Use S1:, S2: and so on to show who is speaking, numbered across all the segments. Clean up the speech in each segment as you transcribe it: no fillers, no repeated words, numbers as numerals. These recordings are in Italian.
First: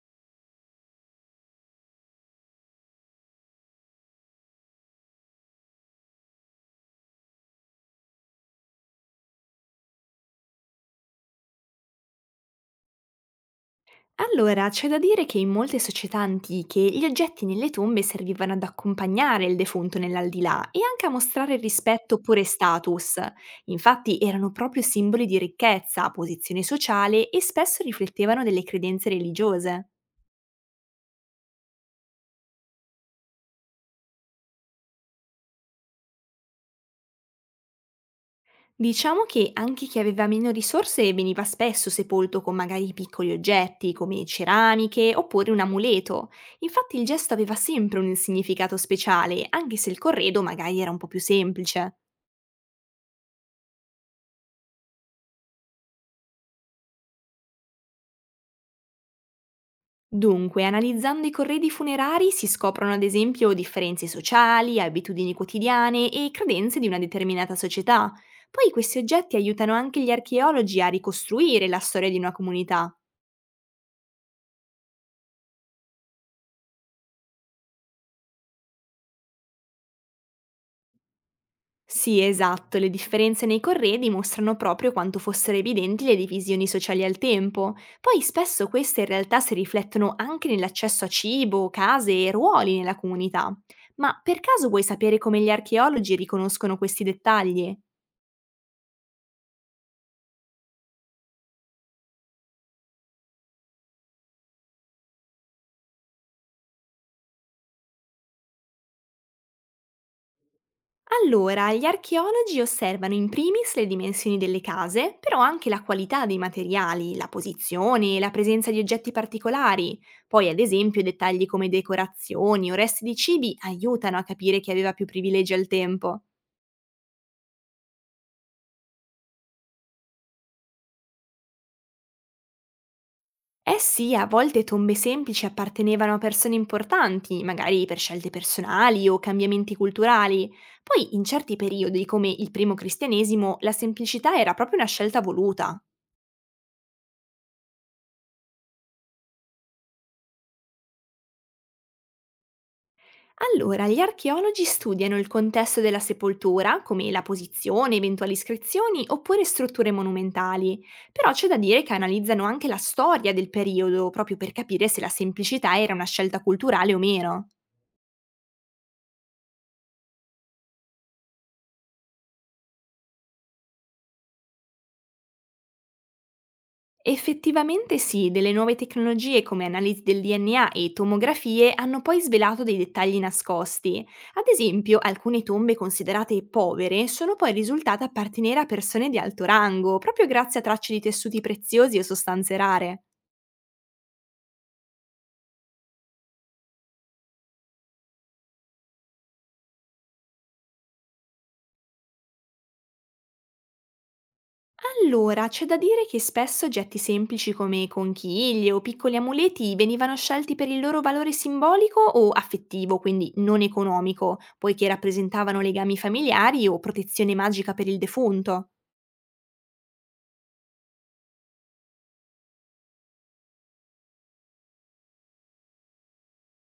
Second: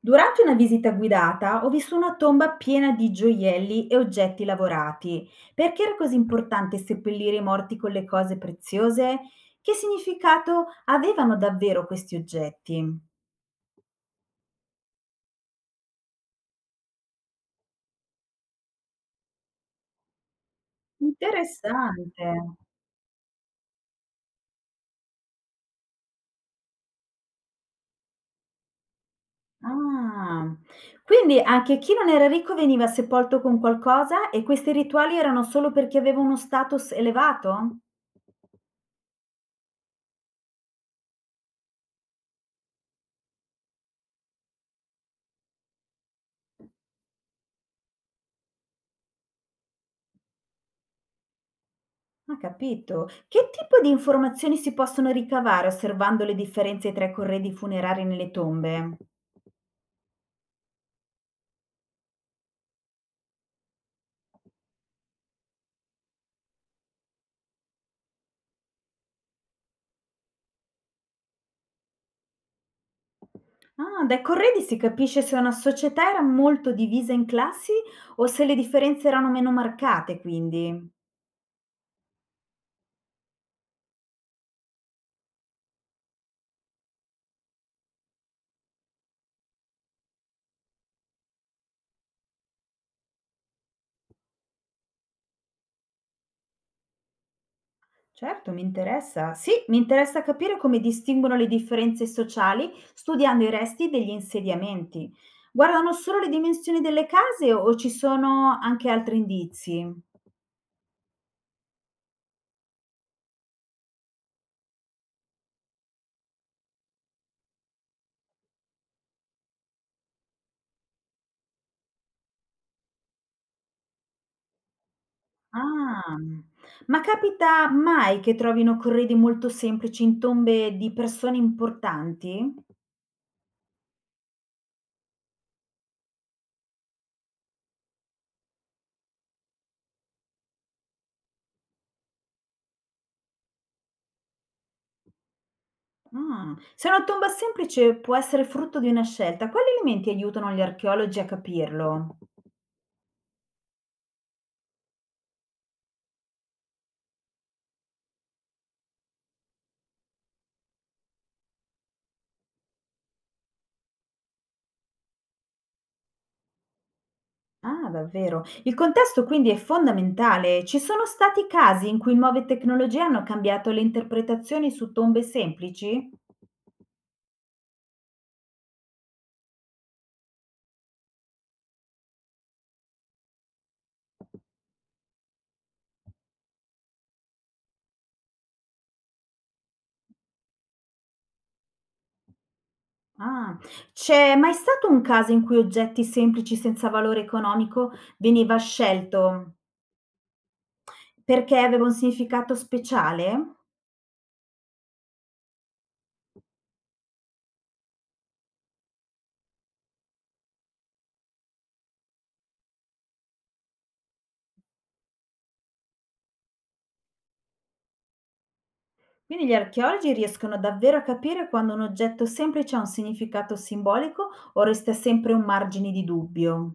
S1: Durante una visita guidata ho visto una tomba piena di gioielli e oggetti lavorati. Perché era così importante seppellire i morti con le cose preziose? Che significato avevano davvero questi oggetti?
S2: Allora, c'è da dire che in molte società antiche gli oggetti nelle tombe servivano ad accompagnare il defunto nell'aldilà e anche a mostrare rispetto
S1: Interessante.
S2: oppure status. Infatti erano proprio simboli di ricchezza, posizione sociale e spesso riflettevano delle credenze religiose.
S1: Ah, quindi anche chi non era ricco veniva sepolto con qualcosa e questi rituali erano solo per chi aveva uno status elevato?
S2: Diciamo che anche chi aveva meno risorse veniva spesso sepolto con magari piccoli oggetti come ceramiche oppure un amuleto. Infatti il gesto aveva sempre un significato speciale, anche se il corredo magari era un po' più semplice.
S1: Ah, capito. Che tipo di informazioni si possono ricavare osservando le differenze tra i corredi funerari nelle tombe?
S2: Dunque, analizzando i corredi funerari si scoprono ad esempio differenze sociali, abitudini quotidiane e credenze di una determinata società. Poi questi oggetti aiutano anche gli archeologi a ricostruire la storia di una comunità.
S1: Ah, dai corredi si capisce se una società era molto divisa in classi o se le differenze erano meno marcate, quindi.
S2: Sì, esatto, le differenze nei corredi mostrano proprio quanto fossero evidenti le divisioni sociali al tempo. Poi spesso queste in realtà si riflettono anche nell'accesso a cibo, case e ruoli nella comunità. Ma per caso vuoi sapere come gli archeologi riconoscono questi dettagli?
S1: Certo, mi interessa. Sì, mi interessa capire come distinguono le differenze sociali studiando i resti degli insediamenti. Guardano solo le dimensioni delle case o ci sono anche altri indizi?
S2: Allora, gli archeologi osservano in primis le dimensioni delle case, però anche la qualità dei materiali, la posizione e la presenza di oggetti particolari. Poi, ad esempio, dettagli come decorazioni o resti di cibi aiutano a capire chi aveva più privilegi al
S1: Ah,
S2: tempo.
S1: ma capita mai che trovino corredi molto semplici in tombe di persone importanti?
S2: Eh sì, a volte tombe semplici appartenevano a persone importanti, magari per scelte personali o cambiamenti culturali. Poi, in certi periodi, come il primo cristianesimo, la semplicità era proprio una scelta voluta.
S1: Ah, se una tomba semplice può essere frutto di una scelta, quali elementi aiutano gli archeologi a capirlo?
S2: Allora, gli archeologi studiano il contesto della sepoltura, come la posizione, eventuali iscrizioni oppure strutture monumentali, però c'è da dire che analizzano anche la storia del periodo proprio per capire se la semplicità era una scelta culturale o meno.
S1: Ah, davvero. Il contesto quindi è fondamentale. Ci sono stati casi in cui nuove tecnologie hanno cambiato le interpretazioni su tombe semplici?
S2: Effettivamente sì, delle nuove tecnologie come analisi del DNA e tomografie hanno poi svelato dei dettagli nascosti. Ad esempio, alcune tombe considerate povere sono poi risultate appartenere a persone di alto rango, proprio grazie a tracce di tessuti preziosi e sostanze rare.
S1: Ah, c'è mai stato un caso in cui oggetti semplici senza valore economico veniva scelto? Perché aveva un significato speciale?
S2: Allora, c'è da dire che spesso oggetti semplici come conchiglie o piccoli amuleti venivano scelti per il loro valore simbolico o affettivo, quindi non economico, poiché rappresentavano legami familiari o protezione magica per il defunto.
S1: Quindi gli archeologi riescono davvero a capire quando un oggetto semplice ha un significato simbolico o resta sempre un margine di dubbio.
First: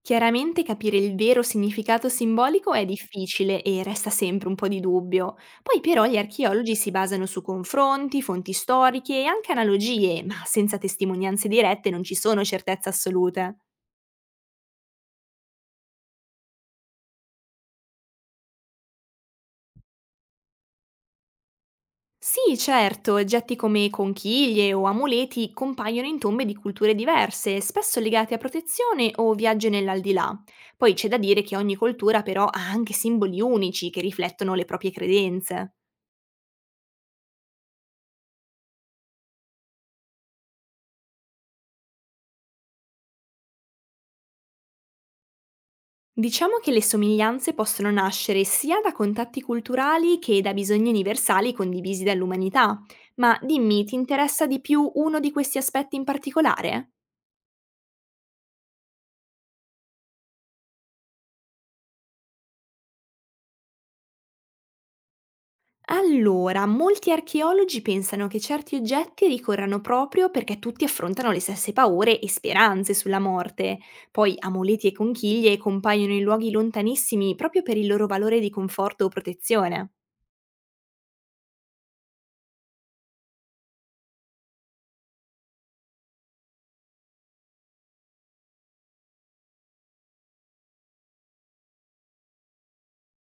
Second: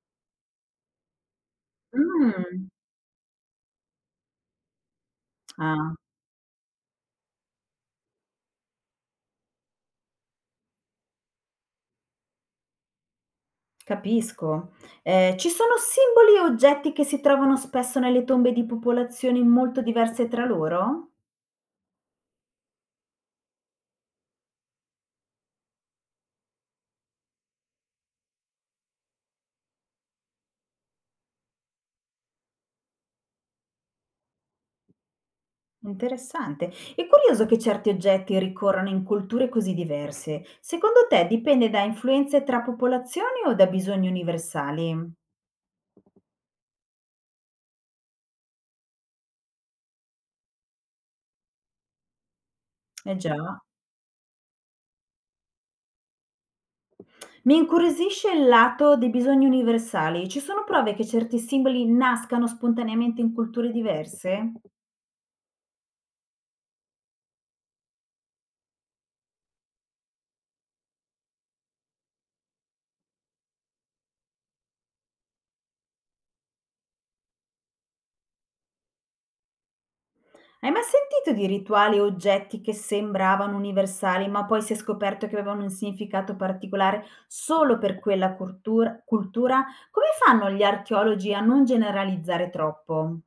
S2: Chiaramente capire il vero significato
S1: Mh,
S2: simbolico è difficile e resta sempre un po' di dubbio. Poi
S1: ah,
S2: però gli archeologi si basano su confronti, fonti storiche e anche analogie, ma senza testimonianze dirette non ci sono certezze assolute.
S1: capisco. Ci sono simboli e oggetti che si trovano spesso nelle tombe di popolazioni molto diverse tra loro?
S2: Sì, certo, oggetti come conchiglie o amuleti compaiono in tombe di culture diverse, spesso legate a protezione o viaggi nell'aldilà. Poi c'è da dire che ogni cultura però ha anche simboli unici che riflettono le proprie credenze.
S1: Interessante. È curioso che certi oggetti ricorrano in culture così diverse. Secondo te dipende da influenze tra popolazioni o da bisogni universali?
S2: Diciamo che le somiglianze possono nascere sia da contatti culturali che da bisogni universali condivisi dall'umanità.
S1: Eh
S2: Ma
S1: già.
S2: dimmi, ti interessa di più uno di questi aspetti in particolare?
S1: Mi incuriosisce il lato dei bisogni universali. Ci sono prove che certi simboli nascano spontaneamente in culture diverse?
S2: Allora, molti archeologi pensano che certi oggetti ricorrano proprio perché tutti affrontano le stesse paure e speranze sulla morte. Poi amuleti e conchiglie compaiono in luoghi lontanissimi proprio per il loro valore di conforto o protezione.
S1: Hai mai sentito di rituali o oggetti che sembravano universali, ma poi si è scoperto che avevano un significato particolare solo per quella cultura? Come fanno gli archeologi a non generalizzare troppo?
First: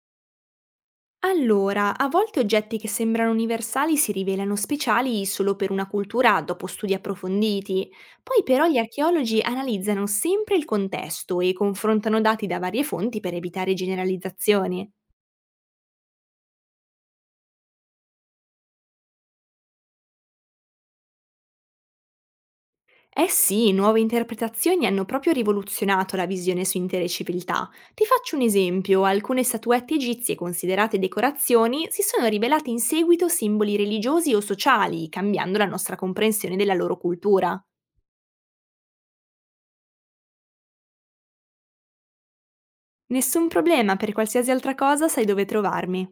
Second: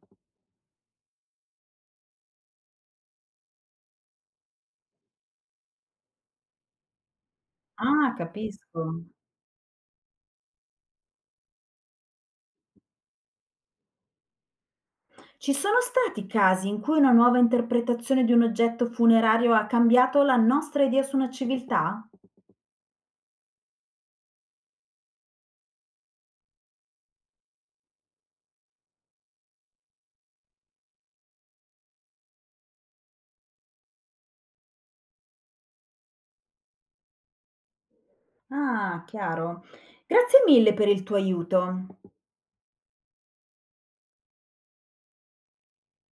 S2: Allora, a volte oggetti che sembrano universali si rivelano speciali solo per una cultura dopo studi approfonditi.
S1: Ah,
S2: Poi però gli
S1: capisco.
S2: archeologi analizzano sempre il contesto e confrontano dati da varie fonti per evitare generalizzazioni.
S1: Ci sono stati casi in cui una nuova interpretazione di un oggetto funerario ha cambiato la nostra idea su una civiltà?
S2: Eh sì, nuove interpretazioni hanno proprio rivoluzionato la visione su intere civiltà. Ti faccio un esempio, alcune statuette egizie considerate decorazioni si sono rivelate in seguito simboli religiosi o sociali, cambiando la nostra comprensione della loro cultura.
S1: Ah, chiaro. Grazie mille per il tuo aiuto.
S2: Nessun problema, per qualsiasi altra cosa sai dove trovarmi.